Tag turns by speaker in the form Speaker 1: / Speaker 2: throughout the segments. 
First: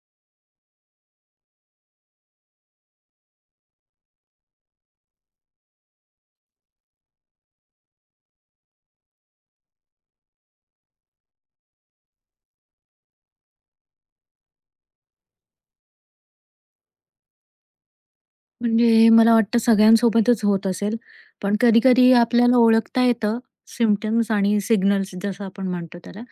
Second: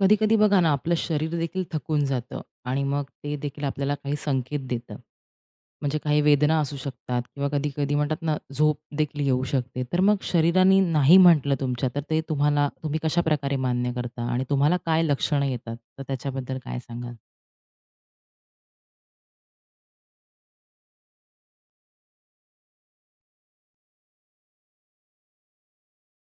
Speaker 1: कधी-कधी बघा ना, आपलं शरीर देखील थकून जातं आणि मग ते देखील आपल्याला काही संकेत देतं. म्हणजे काही वेदना असू शकतात किंवा कधी-कधी म्हणतात ना, झोप देखील येऊ शकते. तर मग शरीराने नाही म्हटलं तुमच्या, तर ते तुम्हाला तुम्ही कशाप्रकारे मान्य करता आणि तुम्हाला काय लक्षणं येतात? तर त्याच्याबद्दल काय सांगाल?
Speaker 2: म्हणजे मला वाटतं सगळ्यांसोबतच होत असेल. पण कधी-कधी आपल्याला ओळखता येतं सिम्प्टम्स आणि सिग्नल्स जसं आपण म्हणतो त्याला.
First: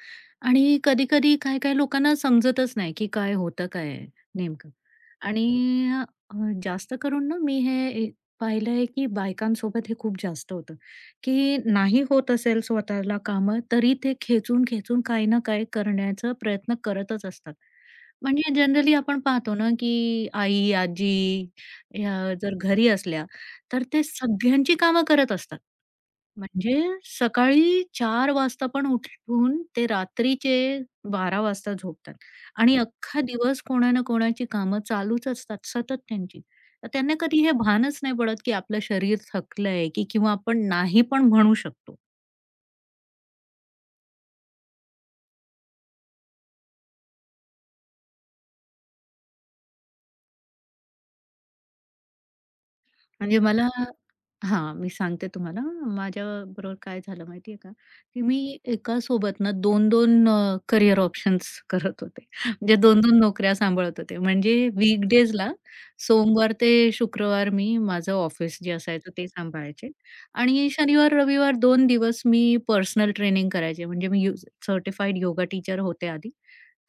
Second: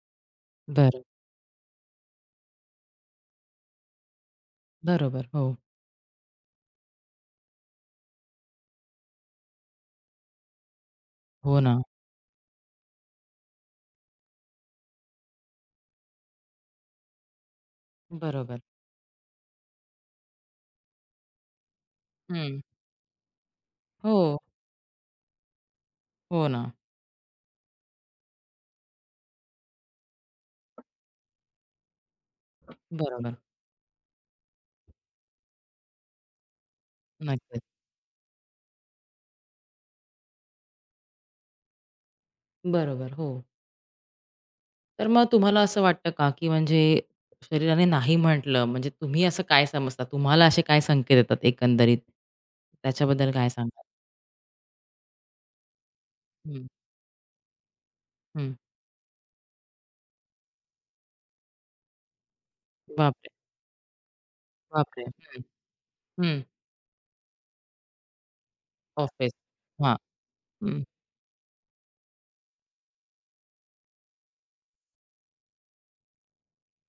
Speaker 2: आणि
Speaker 1: बरं.
Speaker 2: कधी-कधी काही-काही लोकांना समजतच नाही, की काय होतं काय आहे नेमकं.
Speaker 1: बरोबर. हो.
Speaker 2: आणि अ, जास्त करून ना मी हे पाहिलंय, की बायकांसोबत हे खूप जास्त होतं, की
Speaker 1: हो ना.
Speaker 2: नाही होत असेल स्वतःला कामं, तरी ते खेचून-खेचून काही ना काही करण्याचा प्रयत्न करतच असतात. म्हणजे
Speaker 1: बरोबर.
Speaker 2: जनरली आपण पाहतो ना, की आई, आजी ह्या जर
Speaker 1: हं.
Speaker 2: घरी असल्या, तर ते
Speaker 1: हो.
Speaker 2: सगळ्यांची कामं करत असतात.
Speaker 1: हो ना.
Speaker 2: म्हणजे सकाळी 4 वाजता पण उठून ते रात्रीचे 12 वाजता झोपतात आणि अख्खा
Speaker 1: बरोबर.
Speaker 2: दिवस कोणा ना कोणाची कामं चालूच असतात सतत त्यांची. तर त्यांना कधी हे
Speaker 1: नक्कीच.
Speaker 2: भानच नाही पडत, की आपलं शरीर थकलंय, की किंवा आपण नाही पण म्हणू शकतो.
Speaker 1: बरोबर. हो. तर मग तुम्हाला असं वाटतं का, की शरीराने नाही म्हटलं, म्हणजे तुम्ही असं काय समजता? तुम्हाला असे काय संकेत येतात एकंदरीत? त्याच्याबद्दल
Speaker 2: म्हणजे
Speaker 1: काय
Speaker 2: मला
Speaker 1: सांगाल?
Speaker 2: मी सांगते तुम्हाला.
Speaker 1: हं,
Speaker 2: माझ्याबरोबर काय झालं माहिती का, की
Speaker 1: हं.
Speaker 2: मी एका सोबत ना दोन-दोन करियर ऑप्शन्स करत होते. म्हणजे दोन-दोन
Speaker 1: बापरे!
Speaker 2: नोकऱ्या सांभाळत होते. म्हणजे
Speaker 1: बापरे! हं,
Speaker 2: वीकडीजला
Speaker 1: हं.
Speaker 2: सोमवार ते शुक्रवार मी माझं ऑफिस जे असायचं ते
Speaker 1: ऑफिस.
Speaker 2: सांभाळायचे
Speaker 1: हां.
Speaker 2: आणि
Speaker 1: हं.
Speaker 2: शनिवार, रविवार 2 दिवस मी पर्सनल ट्रेनिंग करायचे. म्हणजे मी यू सर्टिफाईड योगा टीचर होते आधी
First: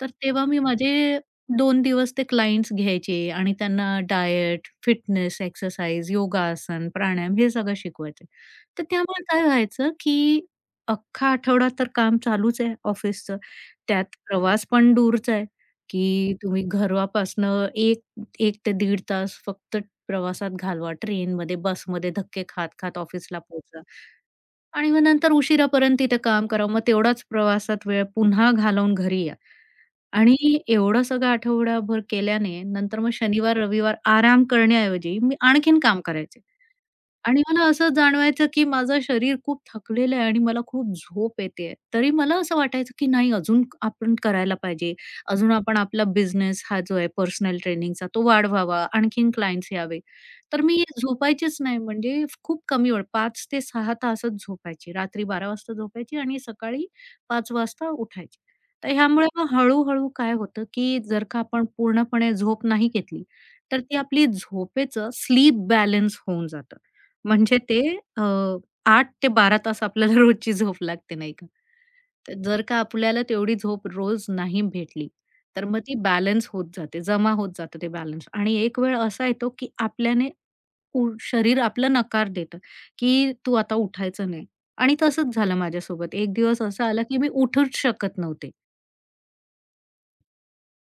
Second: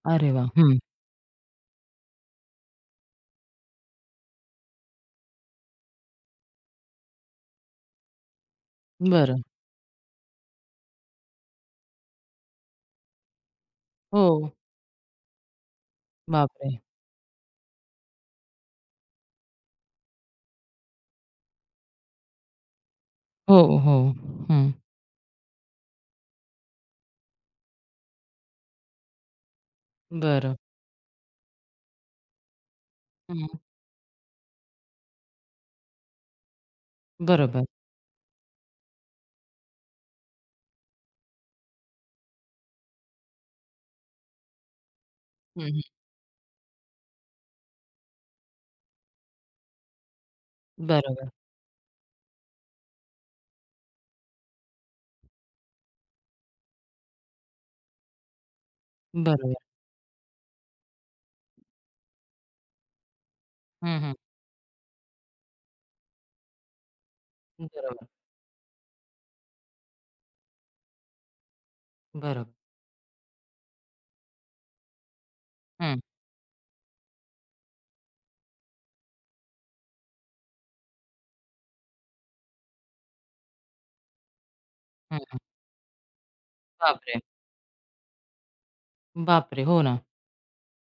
Speaker 2: तर
Speaker 1: अरे
Speaker 2: तेव्हा
Speaker 1: वाह!
Speaker 2: मी
Speaker 1: हं.
Speaker 2: माझे 2 दिवस ते क्लायंट्स घ्यायचे आणि त्यांना डायट, फिटनेस, एक्सरसाइज, योगासन, प्राणायाम हे सगळं शिकवायचे. तर त्यामुळे
Speaker 1: बरं.
Speaker 2: काय व्हायचं, की अख्खा आठवडा तर काम चालूच आहे ऑफिसचं. त्यात
Speaker 1: हो.
Speaker 2: प्रवास पण दूरचा आहे, की तुम्ही
Speaker 1: बापरे!
Speaker 2: घरापासनं 1 ते दीड तास फक्त प्रवासात घालवा. ट्रेनमध्ये, बसमध्ये धक्के खात-खात ऑफिसला
Speaker 1: हो,
Speaker 2: पोहोचा.
Speaker 1: हो. हं.
Speaker 2: आणि मग नंतर उशिरापर्यंत तिथे काम करावं. मग तेवढाच प्रवासात वेळ पुन्हा घालवून घरी या. आणि
Speaker 1: बरं.
Speaker 2: एवढं सगळं आठवडाभर केल्याने नंतर मग
Speaker 1: हं.
Speaker 2: शनिवार, रविवार आराम करण्याऐवजी मी आणखीन काम करायचे. आणि मला
Speaker 1: बरोबर.
Speaker 2: असं जाणवायचं, की माझं शरीर खूप थकलेलं आहे आणि मला खूप झोप येतेय. तरी मला असं वाटायचं, की नाही अजून आपण करायला पाहिजे. अजून
Speaker 1: हं,
Speaker 2: आपण
Speaker 1: हं.
Speaker 2: आपला बिझनेस हा जो आहे पर्सनल ट्रेनिंगचा तो वाढवावा, आणखीन क्लायंट्स यावे. तर मी
Speaker 1: बरोबर.
Speaker 2: झोपायचीच नाही म्हणजे खूप कमी वेळ 5 ते 6 तासच झोपायची. रात्री 12 वाजता झोपायची आणि सकाळी 5 वाजता उठायची. तर ह्यामुळे मग
Speaker 1: बरोबर.
Speaker 2: हळू काय होतं, की जर का आपण पूर्णपणे झोप नाही घेतली, तर ती
Speaker 1: हं, हं.
Speaker 2: आपली झोपेचं स्लीप बॅलन्स होऊन जातं. म्हणजे ते
Speaker 1: बरोबर.
Speaker 2: अ, 8 ते 12 तास आपल्याला रोजची झोप लागते, नाही का? तर
Speaker 1: बरोबर.
Speaker 2: जर का आपल्याला तेवढी झोप रोज नाही भेटली, तर मग ती
Speaker 1: हं,
Speaker 2: बॅलन्स होत जाते, जमा होत जातं ते बॅलन्स आणि एक वेळ असा येतो, की आपल्याने शरीर आपलं नकार देतं, की "तू आता उठायचं नाही". आणि तसंच
Speaker 1: हं.
Speaker 2: झालं माझ्यासोबत. एक दिवस असा आला, की
Speaker 1: बापरे!
Speaker 2: मी उठूच शकत नव्हते.
Speaker 1: बापरे! हो ना.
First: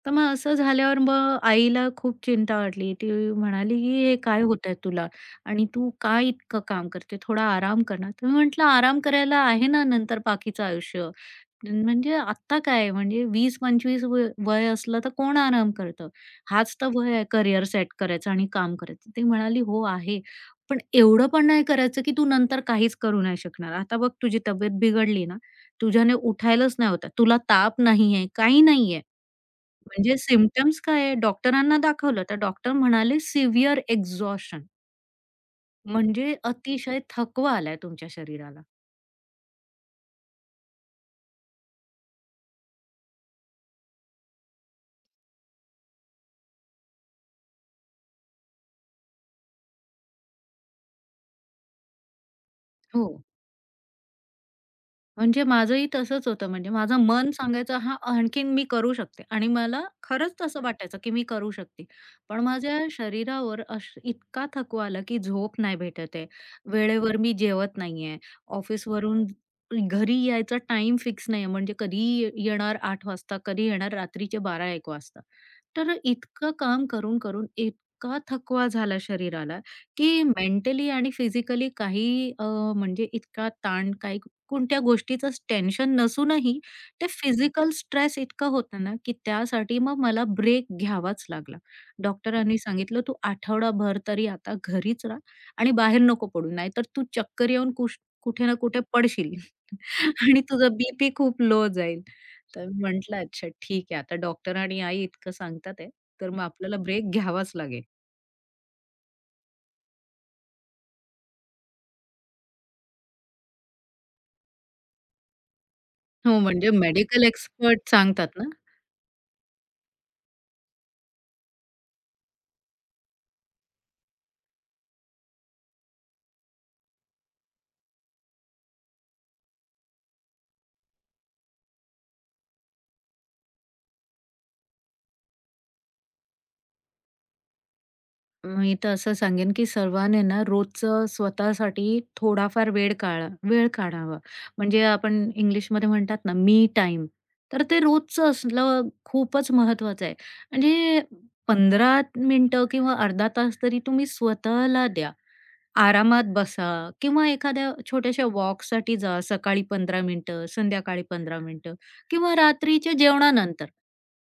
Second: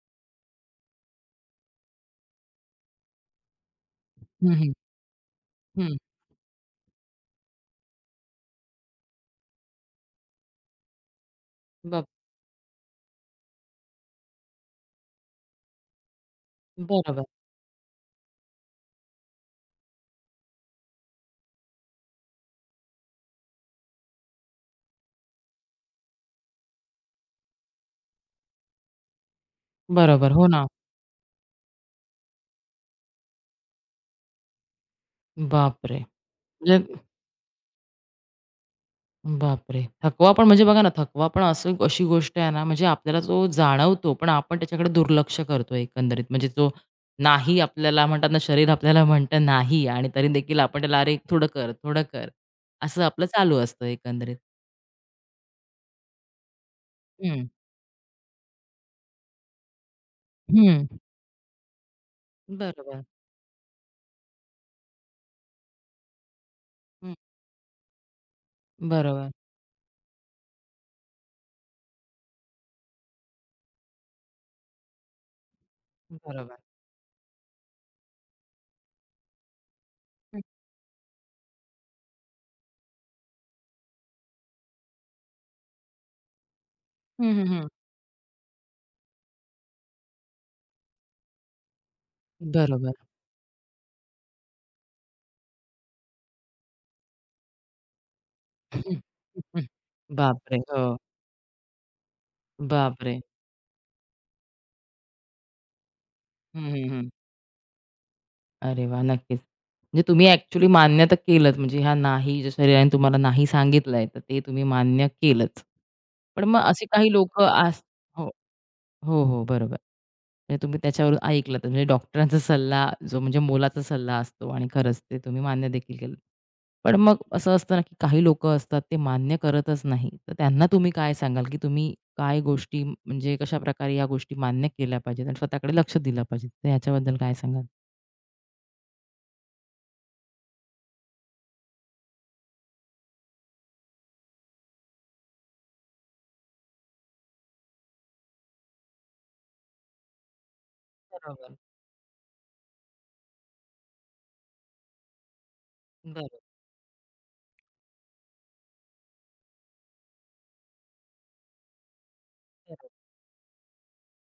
Speaker 2: तर मग असं झाल्यावर मग आईला खूप चिंता वाटली. ती म्हणाली, की "हे काय
Speaker 1: हं, हं.
Speaker 2: होतंय तुला? आणि तू
Speaker 1: हं.
Speaker 2: का इतकं काम करते? थोडा आराम कर ना." तर मी म्हटलं, "आराम करायला आहे ना नंतर बाकीचं आयुष्य.
Speaker 1: बब
Speaker 2: म्हणजे आत्ता काय म्हणजे 20-25 वय वय असलं तर कोण आराम करतं? हाच तर वय
Speaker 1: बरोबर.
Speaker 2: आहे करिअर सेट करायचं आणि काम करायचं." ती म्हणाली, "हो आहे, पण एवढं पण नाही करायचं, की तू नंतर काहीच करू नाही शकणार. आता बघ तुझी तब्येत बिघडली ना, तुझ्याने उठायलाच नाही होत तुला ताप नाहीये, काही नाहीये. म्हणजे
Speaker 1: बरोबर. हो ना.
Speaker 2: सिम्पटम्स काय आहे? डॉक्टरांना दाखवलं, तर डॉक्टर म्हणाले सिव्हिअर एक्झॉशन
Speaker 1: बापरे!
Speaker 2: म्हणजे
Speaker 1: म्हणजे
Speaker 2: अतिशय थकवा आलाय तुमच्या शरीराला.
Speaker 1: बापरे! थकवा पण म्हणजे बघा ना, थकवा पण अशी गोष्ट आहे ना, म्हणजे आपल्याला तो जाणवतो, पण आपण त्याच्याकडे दुर्लक्ष करतो एकंदरीत. म्हणजे तो नाही आपल्याला म्हणतात ना, शरीर आपल्याला म्हणतं नाही आणि तरी देखील आपण त्याला, "अरे थोडं कर, थोडं कर." असं
Speaker 2: हो.
Speaker 1: आपलं चालू असतं एकंदरीत.
Speaker 2: म्हणजे माझंही तसंच होतं. म्हणजे माझं मन
Speaker 1: हं,
Speaker 2: सांगायचं, "हां, आणखीन मी करू शकते" आणि मला खरंच तसं
Speaker 1: हं.
Speaker 2: वाटायचं, की मी करू शकते. पण माझ्या
Speaker 1: बरोबर.
Speaker 2: शरीरावर इतका थकवा आला, की झोप नाही भेटत आहे.
Speaker 1: हं.
Speaker 2: वेळेवर मी जेवत नाहीये. ऑफिसवरून
Speaker 1: बरोबर,
Speaker 2: घरी यायचा टाईम फिक्स नाहीये. म्हणजे कधी येणार 8:00 वाजता, कधी येणार रात्रीचे 12:00-1:00 वाजता. तर इतकं
Speaker 1: बरोबर.
Speaker 2: काम करून, करून इतका थकवा झाला शरीराला, की
Speaker 1: हं,
Speaker 2: मेंटली आणि फिजिकली काही म्हणजे इतका ताण, काही कोणत्या गोष्टीचंच टेन्शन नसूनही ते
Speaker 1: हं,
Speaker 2: फिजिकल स्ट्रेस इतकं होतं ना, की त्यासाठी मग मला ब्रेक घ्यावाच लागला. डॉक्टरांनी
Speaker 1: बरोबर.
Speaker 2: सांगितलं, "तू आठवडाभर तरी आता घरीच राहा आणि बाहेर नको पडू, नाहीतर तू चक्कर येऊन कुठे ना कुठे
Speaker 1: हं,
Speaker 2: पडशील."
Speaker 1: हं,
Speaker 2: आणि
Speaker 1: बापरे!
Speaker 2: तुझा बीपी
Speaker 1: हो.
Speaker 2: पी खूप लो जाईल. तर म्हटलं,
Speaker 1: बापरे!
Speaker 2: "अच्छा ठीक आहे, आता डॉक्टर आणि आई इतकं सांगतात आहे, तर मग
Speaker 1: हं,
Speaker 2: आपल्याला
Speaker 1: हं, हं.
Speaker 2: ब्रेक घ्यावाच लागेल."
Speaker 1: अरे वाह! नक्कीच. म्हणजे तुम्ही ॲक्चुअली मान्य तर केलंच म्हणजे ह्या नाही ज्या शरीराने तुम्हाला नाही सांगितलंय, तर ते तुम्ही मान्य केलंच.
Speaker 2: हो,
Speaker 1: पण मग
Speaker 2: म्हणजे
Speaker 1: असे काही
Speaker 2: मेडिकल
Speaker 1: लोकं आस
Speaker 2: एक्सपर्ट
Speaker 1: हो,
Speaker 2: सांगतात ना,
Speaker 1: हो, बरोबर. म्हणजे तुम्ही त्याच्यावरून ऐकलत म्हणजे डॉक्टरांचा सल्ला जो म्हणजे मोलाचा सल्ला असतो आणि खरंच ते तुम्ही मान्य देखील केलं. पण मग असं असतं ना, की काही लोकं असतात ते मान्य करतच नाही. तर त्यांना तुम्ही काय सांगाल, की तुम्ही काय गोष्टी म्हणजे कशाप्रकारे या गोष्टी मान्य केल्या पाहिजेत आणि स्वतःकडे लक्ष दिलं पाहिजे? तर याच्याबद्दल काय सांगाल?
Speaker 2: मी तर असं सांगेन, की सर्वांनी ना रोजचं स्वतःसाठी थोडाफार वेळ काढावा. म्हणजे आपण इंग्लिशमध्ये म्हणतात ना, मी टाईम. तर ते रोजचं असलं खूपच महत्वाचं आहे. म्हणजे
Speaker 1: बरोबर,
Speaker 2: 15 मिनिटं किंवा अर्धा तास तरी तुम्ही स्वतःला द्या. आरामात
Speaker 1: बरोबर,
Speaker 2: बसा किंवा एखाद्या छोट्याशा वॉकसाठी जा. सकाळी 15 मिनिटं, संध्याकाळी 15 मिनिटं किंवा
Speaker 1: बरोबर.
Speaker 2: रात्रीच्या जेवणानंतर.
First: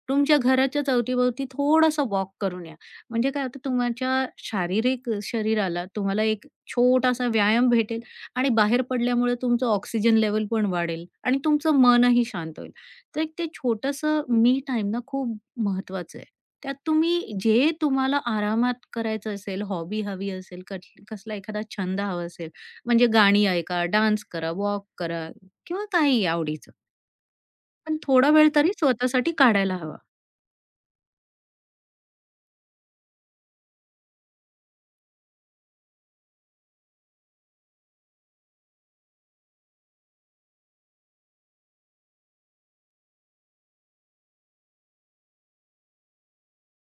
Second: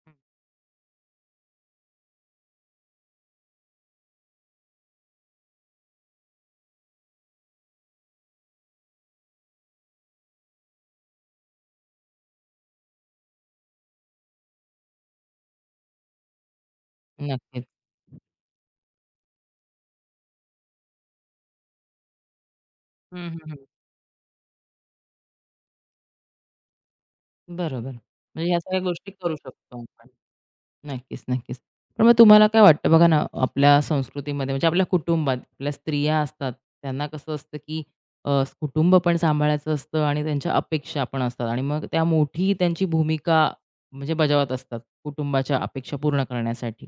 Speaker 2: तुमच्या घराच्या अवतीभवती थोडासा वॉक करून या. म्हणजे काय होतं तुमच्या शारीरिक शरीराला तुम्हाला एक छोटासा व्यायाम भेटेल आणि बाहेर पडल्यामुळे तुमचं ऑक्सिजन लेव्हल पण वाढेल आणि तुमचं मनही शांत होईल. तर एक ते छोटंसं मी टाईम ना खूप महत्वाचं आहे. त्यात तुम्ही
Speaker 1: हं, नक्कीच.
Speaker 2: जे तुम्हाला आरामात करायचं असेल, हॉबी हवी असेल, कसला एखादा छंद हवा असेल, म्हणजे
Speaker 1: हं,
Speaker 2: गाणी
Speaker 1: हं.
Speaker 2: ऐका, डान्स करा, वॉक करा किंवा काहीही आवडीचं.
Speaker 1: बरोबर.
Speaker 2: पण थोडा वेळ
Speaker 1: म्हणजे ह्या
Speaker 2: तरी
Speaker 1: सगळ्या गोष्टी
Speaker 2: स्वतःसाठी
Speaker 1: करू
Speaker 2: काढायला
Speaker 1: शकतो
Speaker 2: हवा.
Speaker 1: आपण. नक्कीच. पण मग तुम्हाला काय वाटतं बघा ना, आपल्या संस्कृतीमध्ये म्हणजे आपल्या कुटुंबात आपल्या स्त्रिया असतात, त्यांना कसं असतं, की कुटुंब पण सांभाळायचं असतं आणि त्यांच्या अपेक्षा पण असतात आणि मग त्या मोठी त्यांची भूमिका म्हणजे बजावत असतात, कुटुंबाच्या अपेक्षा पूर्ण करण्यासाठी.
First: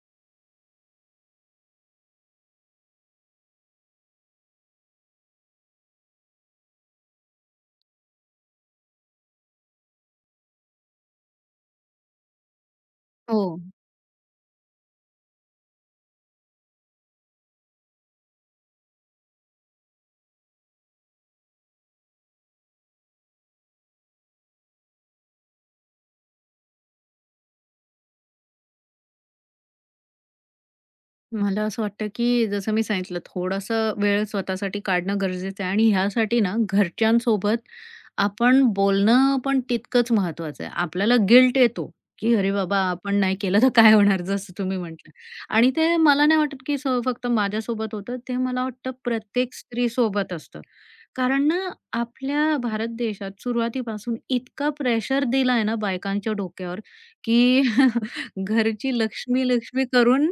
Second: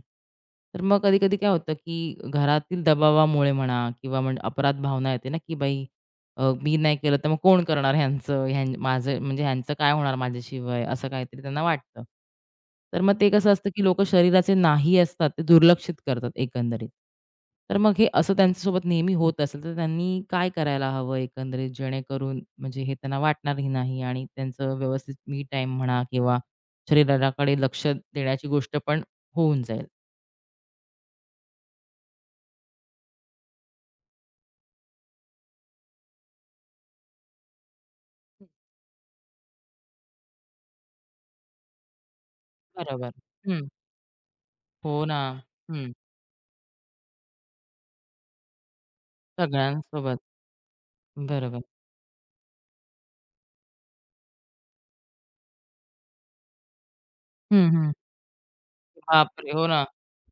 Speaker 1: तर मग कधी-कधी काय होतं, की घरातील दबावामुळे म्हणा किंवा म्हणजे अपराध भावना येते ना, की बाई मी नाही केलं तर मग कोण करणार ह्यांचं माझं म्हणजे ह्यांचं काय होणार माझ्याशिवाय असं काहीतरी त्यांना वाटतं. तर मग ते
Speaker 2: हो.
Speaker 1: कसं असतं, की लोकं शरीराचे नाही असतात ते दुर्लक्षित करतात एकंदरीत. तर मग हे असं त्यांच्यासोबत नेहमी होत असेल तर त्यांनी काय करायला हवं एकंदरीत जेणेकरून म्हणजे हे त्यांना वाटणारही नाही आणि त्यांचं व्यवस्थित मी टाईम म्हणा किंवा शरीराकडे लक्ष देण्याची गोष्ट पण होऊन जाईल.
Speaker 2: मला असं वाटतं, की जसं मी सांगितलं थोडासा वेळ स्वतःसाठी काढणं गरजेचं आहे आणि ह्यासाठी ना घरच्यांसोबत आपण बोलणं पण तितकंच महत्वाचं आहे. आपल्याला गिल्ट येतो, की अरे बाबा
Speaker 1: बरोबर.
Speaker 2: आपण नाही केलं
Speaker 1: हं.
Speaker 2: तर काय होणार जसं तुम्ही
Speaker 1: हो
Speaker 2: म्हटलं
Speaker 1: ना.
Speaker 2: आणि
Speaker 1: हं.
Speaker 2: ते मला नाही वाटत, की फक्त माझ्यासोबत होतं. ते मला वाटतं प्रत्येक
Speaker 1: सगळ्यांसोबत.
Speaker 2: स्त्रीसोबत असतं. कारण ना,
Speaker 1: बरोबर.
Speaker 2: आपल्या भारत देशात सुरुवातीपासून इतका प्रेशर दिलाय ना बायकांच्या डोक्यावर, की
Speaker 1: हं, हं.
Speaker 2: घरची लक्ष्मी,
Speaker 1: बापरे! हो ना.
Speaker 2: लक्ष्मी करून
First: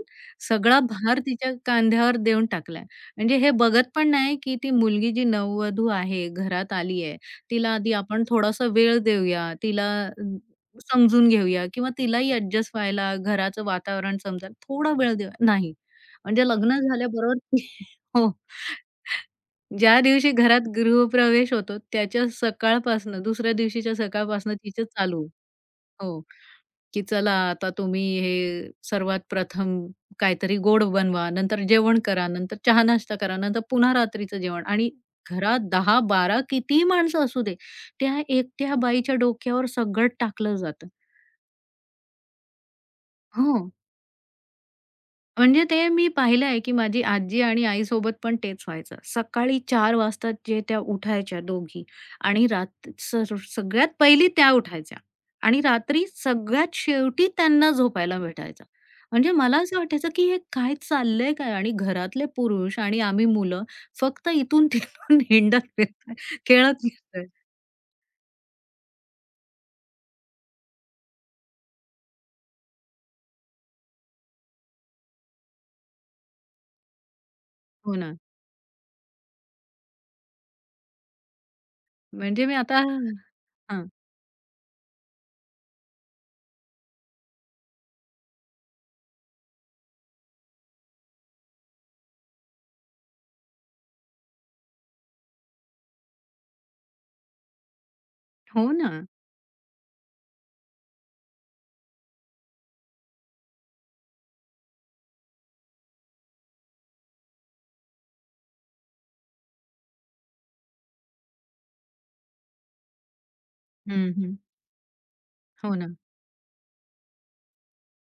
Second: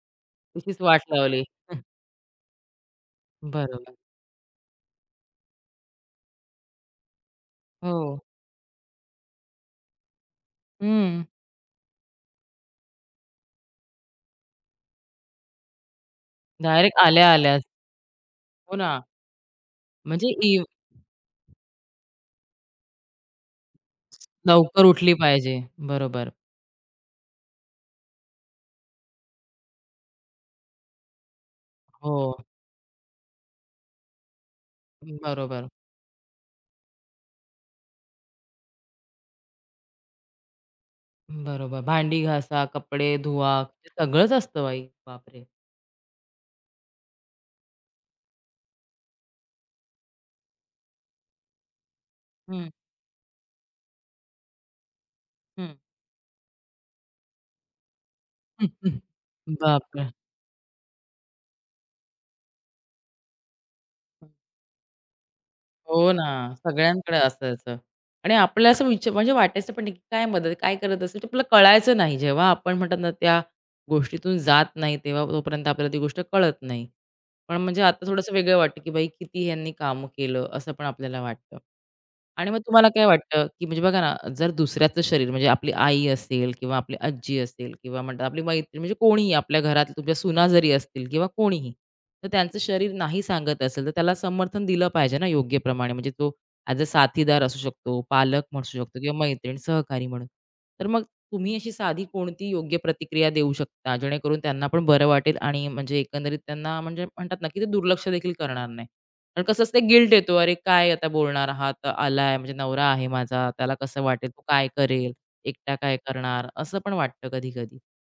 Speaker 2: सगळा
Speaker 1: तशीच वाट
Speaker 2: भार
Speaker 1: लावली.
Speaker 2: तिच्या
Speaker 1: हं,
Speaker 2: कांद्यावर देऊन टाकलाय. म्हणजे हे बघत
Speaker 1: बरोबर.
Speaker 2: पण नाही, की ती मुलगी जी नववधू आहे, घरात आली आहे, तिला आधी
Speaker 1: हो.
Speaker 2: आपण थोडासा वेळ देऊया, तिला
Speaker 1: हं.
Speaker 2: समजून घेऊया किंवा तिलाही ॲडजस्ट व्हायला, घराचं वातावरण समजायला थोडा वेळ देऊया. नाही, म्हणजे लग्न
Speaker 1: डायरेक्ट
Speaker 2: झाल्याबरोबर
Speaker 1: आल्या-आल्याच.
Speaker 2: हो.
Speaker 1: हो ना.
Speaker 2: ज्या दिवशी
Speaker 1: म्हणजे इव
Speaker 2: घरात गृहप्रवेश होतो, त्याच्या सकाळपासनं दुसऱ्या दिवशीच्या सकाळपासनं तिचं
Speaker 1: लवकर उठली
Speaker 2: चालू.
Speaker 1: पाहिजे.
Speaker 2: हो,
Speaker 1: बरोबर.
Speaker 2: की चला आता तुम्ही हे सर्वात प्रथम काहीतरी गोड बनवा, नंतर जेवण
Speaker 1: हो.
Speaker 2: करा, नंतर चहा-नाश्ता करा, नंतर पुन्हा रात्रीचं जेवण आणि घरात
Speaker 1: बरोबर.
Speaker 2: 10-12 कितीही माणसं असू दे, त्या एकट्या बाईच्या डोक्यावर सगळं टाकलं जातं.
Speaker 1: बरोबर. भांडी घासा, कपडे धुवा,
Speaker 2: हो.
Speaker 1: सगळंच असतं बाई. बापरे!
Speaker 2: म्हणजे ते मी पाहिलं आहे, की माझी आजी आणि आईसोबत पण तेच व्हायचं. सकाळी 4 वाजता जे त्या उठायच्या दोघी आणि
Speaker 1: हं,
Speaker 2: रात स सगळ्यात पहिली त्या उठायच्या आणि
Speaker 1: हं.
Speaker 2: रात्री सगळ्यात शेवटी त्यांना झोपायला भेटायचं. म्हणजे मला असं
Speaker 1: बापरे!
Speaker 2: वाटायचं, की हे काय चाललंय काय? आणि घरातले पुरुष आणि आम्ही मुलं फक्त इथून-तिथून हिंडत
Speaker 1: हो
Speaker 2: फिरतोय,
Speaker 1: ना,
Speaker 2: खेळत
Speaker 1: सगळ्यांकडे
Speaker 2: फिरतोय.
Speaker 1: असायचं आणि आपल्याला असं विच म्हणजे वाटायचं पण नाही, की काय मदत, काय करत असेल? ते आपल्याला कळायचं नाही. जेव्हा आपण म्हणतात ना, त्या गोष्टीतून जात नाही, तेव्हा तोपर्यंत आपल्याला ती गोष्ट कळत नाही. पण म्हणजे
Speaker 2: हो
Speaker 1: आता
Speaker 2: ना.
Speaker 1: थोडंसं वेगळं वाटतं, की बाई किती ह्यांनी कामं केलं, असं पण आपल्याला वाटतं.
Speaker 2: म्हणजे
Speaker 1: आणि
Speaker 2: मी
Speaker 1: मग
Speaker 2: आता
Speaker 1: तुम्हाला काय
Speaker 2: हां.
Speaker 1: वाटतं, की म्हणजे बघा ना, जर दुसऱ्याचं शरीर म्हणजे आपली आई असेल किंवा आपली आजी असेल किंवा म्हणतात आपली मैत्रीण म्हणजे कोणीही आपल्या घरात तुमच्या सुना जरी असतील किंवा कोणीही, तर त्यांचं शरीर नाही सांगत असेल, तर त्याला समर्थन दिलं पाहिजे ना योग्य प्रमाणे. म्हणजे तो ॲज अ साथीदार असू शकतो, पालक म्हणू
Speaker 2: हो ना.
Speaker 1: शकतो किंवा मैत्रीण, सहकारी म्हणून. तर मग तुम्ही अशी साधी कोणती योग्य प्रतिक्रिया देऊ शकता, जेणेकरून त्यांना पण बरं वाटेल आणि म्हणजे एकंदरीत त्यांना म्हणजे म्हणतात ना, की ते दुर्लक्ष देखील करणार नाही? आणि कसं असतं गिल्ट येतो, "अरे काय आता बोलणार हा तर आलाय, म्हणजे नवरा आहे माझा, त्याला कसं
Speaker 2: हं,
Speaker 1: वाटेल,
Speaker 2: हं.
Speaker 1: तो काय करेल,
Speaker 2: हो
Speaker 1: एकटा
Speaker 2: ना.
Speaker 1: काय करणार?" असं पण वाटतं कधी-कधी. तर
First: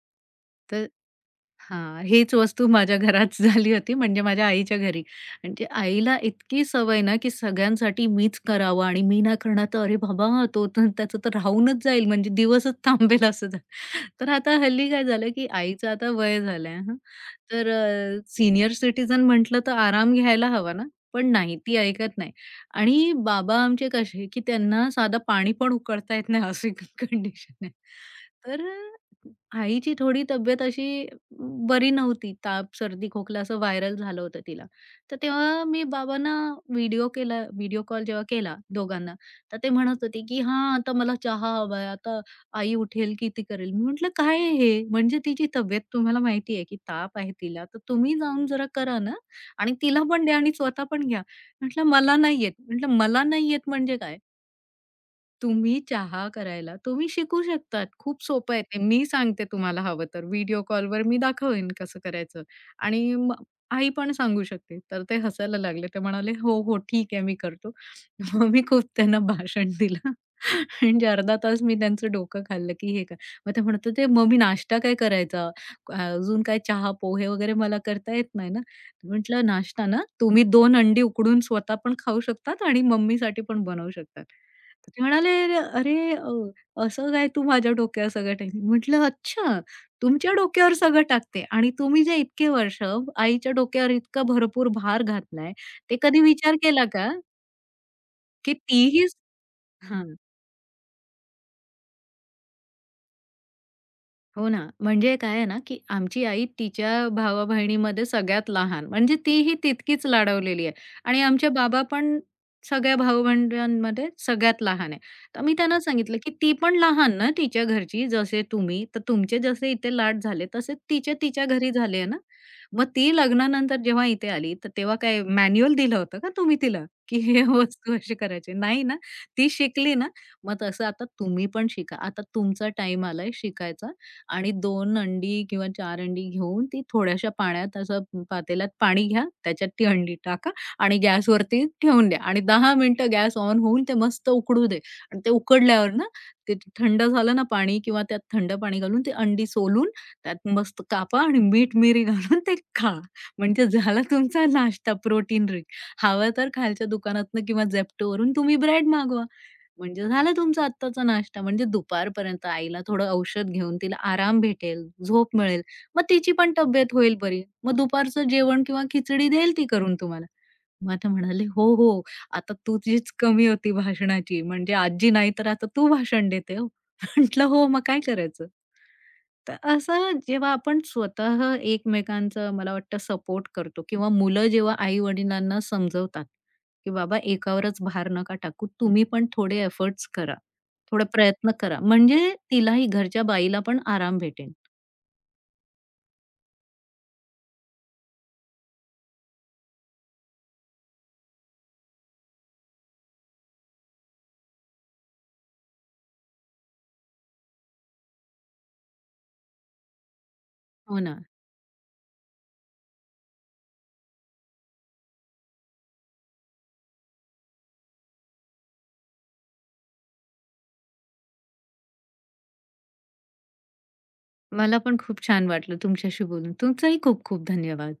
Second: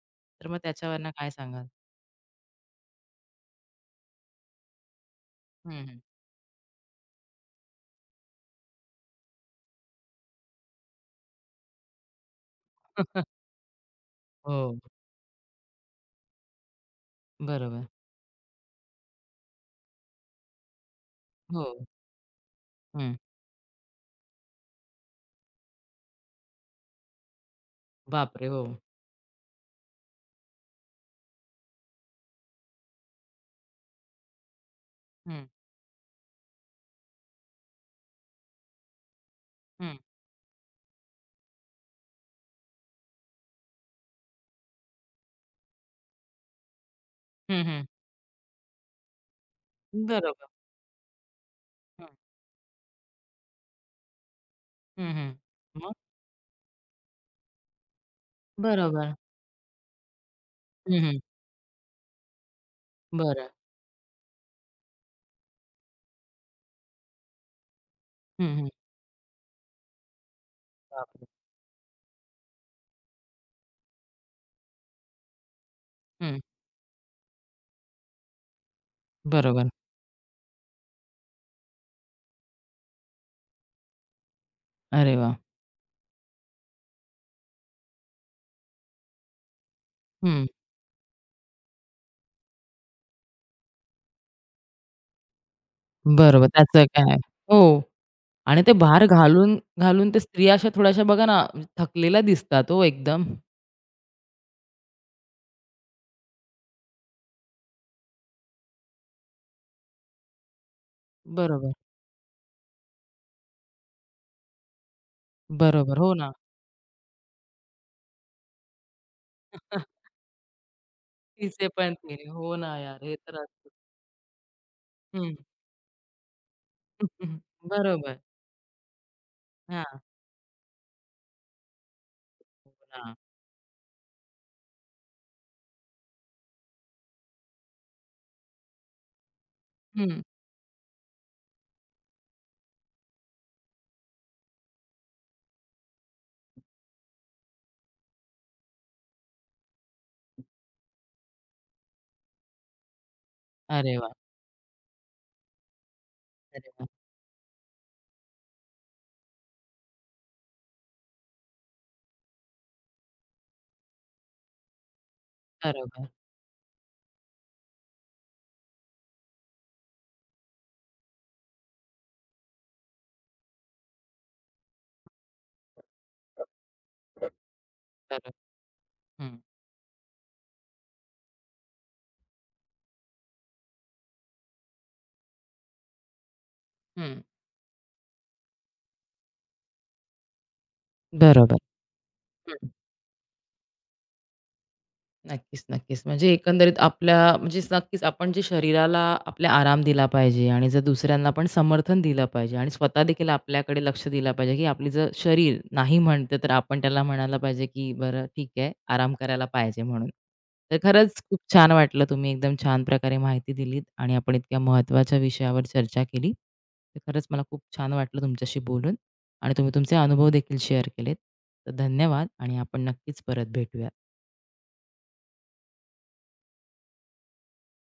Speaker 1: मग
Speaker 2: तर
Speaker 1: त्याच्यावरनं काय सांगाल?
Speaker 2: हां, हीच वस्तू माझ्या घरात झाली होती म्हणजे माझ्या आईच्या घरी. म्हणजे
Speaker 1: हं, हं.
Speaker 2: आईला इतकी सवय ना, की सगळ्यांसाठी मीच करावं आणि मी नाही करणार तर अरे बाबा तो तर त्याचं तर राहूनच जाईल म्हणजे दिवसच थांबेल असं झालं. तर आता
Speaker 1: हो,
Speaker 2: हल्ली काय झालं, की आईचं आता वय झालंय हं. तर
Speaker 1: बरोबर.
Speaker 2: सीनियर सिटिझन म्हटलं तर आराम घ्यायला हवा ना, पण नाही
Speaker 1: हो,
Speaker 2: ती ऐकत नाही. आणि
Speaker 1: हं.
Speaker 2: बाबा आमचे कसे, की त्यांना साधं पाणी पण उकळता येत नाही अशी कंडिशन आहे.
Speaker 1: बापरे!
Speaker 2: तर
Speaker 1: हो.
Speaker 2: आईची थोडी तब्येत अशी बरी नव्हती. ताप, सर्दी, खोकला असं व्हायरल झालं होतं तिला. तर
Speaker 1: हं,
Speaker 2: तेव्हा मी बाबांना व्हिडिओ कॉल जेव्हा केला दोघांना, तर ते
Speaker 1: हं.
Speaker 2: म्हणत होते, की "हां, आता मला चहा हवाय. आता आई उठेल की ती करेल." मी म्हटलं, "काय आहे हे? म्हणजे तिची तब्येत तुम्हाला माहिती आहे की ताप आहे
Speaker 1: हं,
Speaker 2: तिला, तर
Speaker 1: हं.
Speaker 2: तुम्ही जाऊन जरा करा ना आणि तिला पण द्या
Speaker 1: बरोबर.
Speaker 2: आणि स्वतः पण घ्या." म्हटलं,
Speaker 1: हं,
Speaker 2: "मला नाही येत." म्हटलं, "मला नाही येत म्हणजे काय?
Speaker 1: हं.
Speaker 2: तुम्ही
Speaker 1: मग?
Speaker 2: चहा करायला तुम्ही शिकू शकतात. खूप सोपं आहे ते. मी
Speaker 1: बरोबर.
Speaker 2: सांगते तुम्हाला हवं तर. व्हिडिओ
Speaker 1: हं,
Speaker 2: कॉलवर मी
Speaker 1: हं.
Speaker 2: दाखवेन कसं करायचं आणि
Speaker 1: बरं.
Speaker 2: आई पण सांगू शकते. तर ते हसायला लागले. ते म्हणाले, "हो, हो, ठीक आहे, मी करतो." मग
Speaker 1: हं,
Speaker 2: मी
Speaker 1: हं.
Speaker 2: खूप त्यांना भाषण दिलं. म्हणजे
Speaker 1: बापरे!
Speaker 2: अर्धा तास मी त्यांचं डोकं खाल्लं, की हे काय. मग ते म्हणत होते, "मग मी नाश्ता काय करायचा?
Speaker 1: हं.
Speaker 2: अजून काय चहा, पोहे वगैरे मला करता येत नाही ना." म्हटलं,
Speaker 1: बरोबर.
Speaker 2: "नाश्ता ना, तुम्ही 2 अंडी उकडून स्वतः पण खाऊ शकतात आणि मम्मीसाठी पण बनवू शकतात." तर ते
Speaker 1: अरे
Speaker 2: म्हणाले,
Speaker 1: वाह!
Speaker 2: "अरे, अरे, असं काय तू माझ्या डोक्यावर सगळं टाकते?" म्हटलं, "अच्छा, तुमच्या
Speaker 1: हं.
Speaker 2: डोक्यावर सगळं टाकते आणि तुम्ही जे इतके वर्ष आईच्या डोक्यावर इतका भरपूर भार घातलाय, ते कधी
Speaker 1: बरोबर.
Speaker 2: विचार
Speaker 1: त्याचं
Speaker 2: केला का,
Speaker 1: काय हो.
Speaker 2: की
Speaker 1: आणि ते भार
Speaker 2: तीही".
Speaker 1: घालून,
Speaker 2: हां.
Speaker 1: घालून ते स्त्रिया अशा थोड्याशा बघा ना, थकलेल्या दिसतात हो एकदम.
Speaker 2: हो ना, म्हणजे काय आहे ना, की आमची आई तिच्या भावा-बहिणीमध्ये सगळ्यात लहान, म्हणजे तीही तितकीच लाडवलेली आहे आणि आमचे
Speaker 1: बरोबर,
Speaker 2: बाबा पण सगळ्या भाऊ-बंधांमध्ये सगळ्यात लहान आहे. तर मी त्यांना
Speaker 1: बरोबर. हो
Speaker 2: सांगितलं,
Speaker 1: ना.
Speaker 2: की "ती पण लहान ना तिच्या घरची, जसे तुम्ही, तर तुमचे जसे इथे लाड झाले, तसे तिचे तिच्या
Speaker 1: तिचे
Speaker 2: घरी
Speaker 1: पण
Speaker 2: झाले
Speaker 1: ते.
Speaker 2: ना.
Speaker 1: हो ना
Speaker 2: मग
Speaker 1: यार,
Speaker 2: ती
Speaker 1: हे तर असतं.
Speaker 2: लग्नानंतर जेव्हा इथे आली, तर तेव्हा काय
Speaker 1: हं.
Speaker 2: मॅन्युअल दिलं होतं का तुम्ही तिला, की हे वस्तू अशी
Speaker 1: बरोबर.
Speaker 2: करायची? नाही ना. ती शिकली
Speaker 1: हां.
Speaker 2: ना, मग तसं आता तुम्ही पण शिका. आता तुमचा
Speaker 1: हो
Speaker 2: टाईम
Speaker 1: ना.
Speaker 2: आलाय शिकायचा आणि दोन अंडी किंवा चार अंडी घेऊन ती थोड्याशा पाण्यात असं पातेल्यात पाणी घ्या, त्याच्यात ती अंडी
Speaker 1: हं.
Speaker 2: टाका आणि गॅसवरती ठेवून द्या आणि 10 मिनिटं गॅस ऑन होऊन ते मस्त उकडू दे आणि ते उकडल्यावर ना, ते थंड झालं ना पाणी किंवा त्यात थंड पाणी घालून ती अंडी सोलून त्यात मस्त कापा आणि मीठ मिरी घालून ते खा. म्हणजे
Speaker 1: अरे
Speaker 2: झाला
Speaker 1: वाह!
Speaker 2: तुमचा नाश्ता प्रोटीन रिच. हवं तर
Speaker 1: अरे वाह!
Speaker 2: खालच्या दुकानातनं किंवा Zeptoवरून तुम्ही ब्रेड मागवा. म्हणजे झाला तुमचा आत्ताचा नाश्ता. म्हणजे दुपारपर्यंत आईला थोडं औषध घेऊन तिला आराम भेटेल, झोप मिळेल. मग
Speaker 1: बरोबर.
Speaker 2: तिची पण तब्येत होईल बरी. मग दुपारचं जेवण किंवा खिचडी देईल ती करून तुम्हाला. मग ते म्हणाले, "हो, हो. आता तुझीच कमी होती भाषणाची. म्हणजे आजी नाही तर आता तू भाषण देते हो." म्हटलं, "हो, मग काय
Speaker 1: बरोबर.
Speaker 2: करायचं?"
Speaker 1: हं,
Speaker 2: तर असं जेव्हा आपण स्वतः एकमेकांचं मला वाटतं सपोर्ट करतो किंवा मुलं जेव्हा आई-वडिलांना समजवतात, की "बाबा
Speaker 1: हं.
Speaker 2: एकावरच भार नका टाकू. तुम्ही पण थोडे एफर्ट्स करा. थोडा प्रयत्न
Speaker 1: बरोबर.
Speaker 2: करा." म्हणजे
Speaker 1: हं.
Speaker 2: तिलाही, घरच्या बाईला पण आराम भेटेल.
Speaker 1: नक्कीच. म्हणजे एकंदरीत आपल्या म्हणजे नक्कीच आपण जे शरीराला आपल्या आराम दिला पाहिजे आणि जर दुसऱ्यांना पण समर्थन दिलं पाहिजे आणि स्वतःदेखील आपल्याकडे लक्ष दिलं पाहिजे, की आपली जर शरीर नाही म्हणतं, तर आपण त्याला म्हणायला पाहिजे, की "बरं ठीक आहे, आराम करायला पाहिजे" म्हणून. तर
Speaker 2: हो
Speaker 1: खरंच
Speaker 2: ना.
Speaker 1: खूप छान वाटलं. तुम्ही एकदम छान प्रकारे माहिती दिलीत आणि आपण इतक्या महत्त्वाच्या विषयावर चर्चा केली. तर खरंच मला खूप छान वाटलं तुमच्याशी बोलून आणि तुम्ही तुमचे अनुभव देखील शेअर केलेत. तर धन्यवाद आणि आपण नक्कीच परत भेटूया.
Speaker 2: मला पण खूप छान वाटलं तुमच्याशी बोलून. तुमचाही खूप खूप धन्यवाद.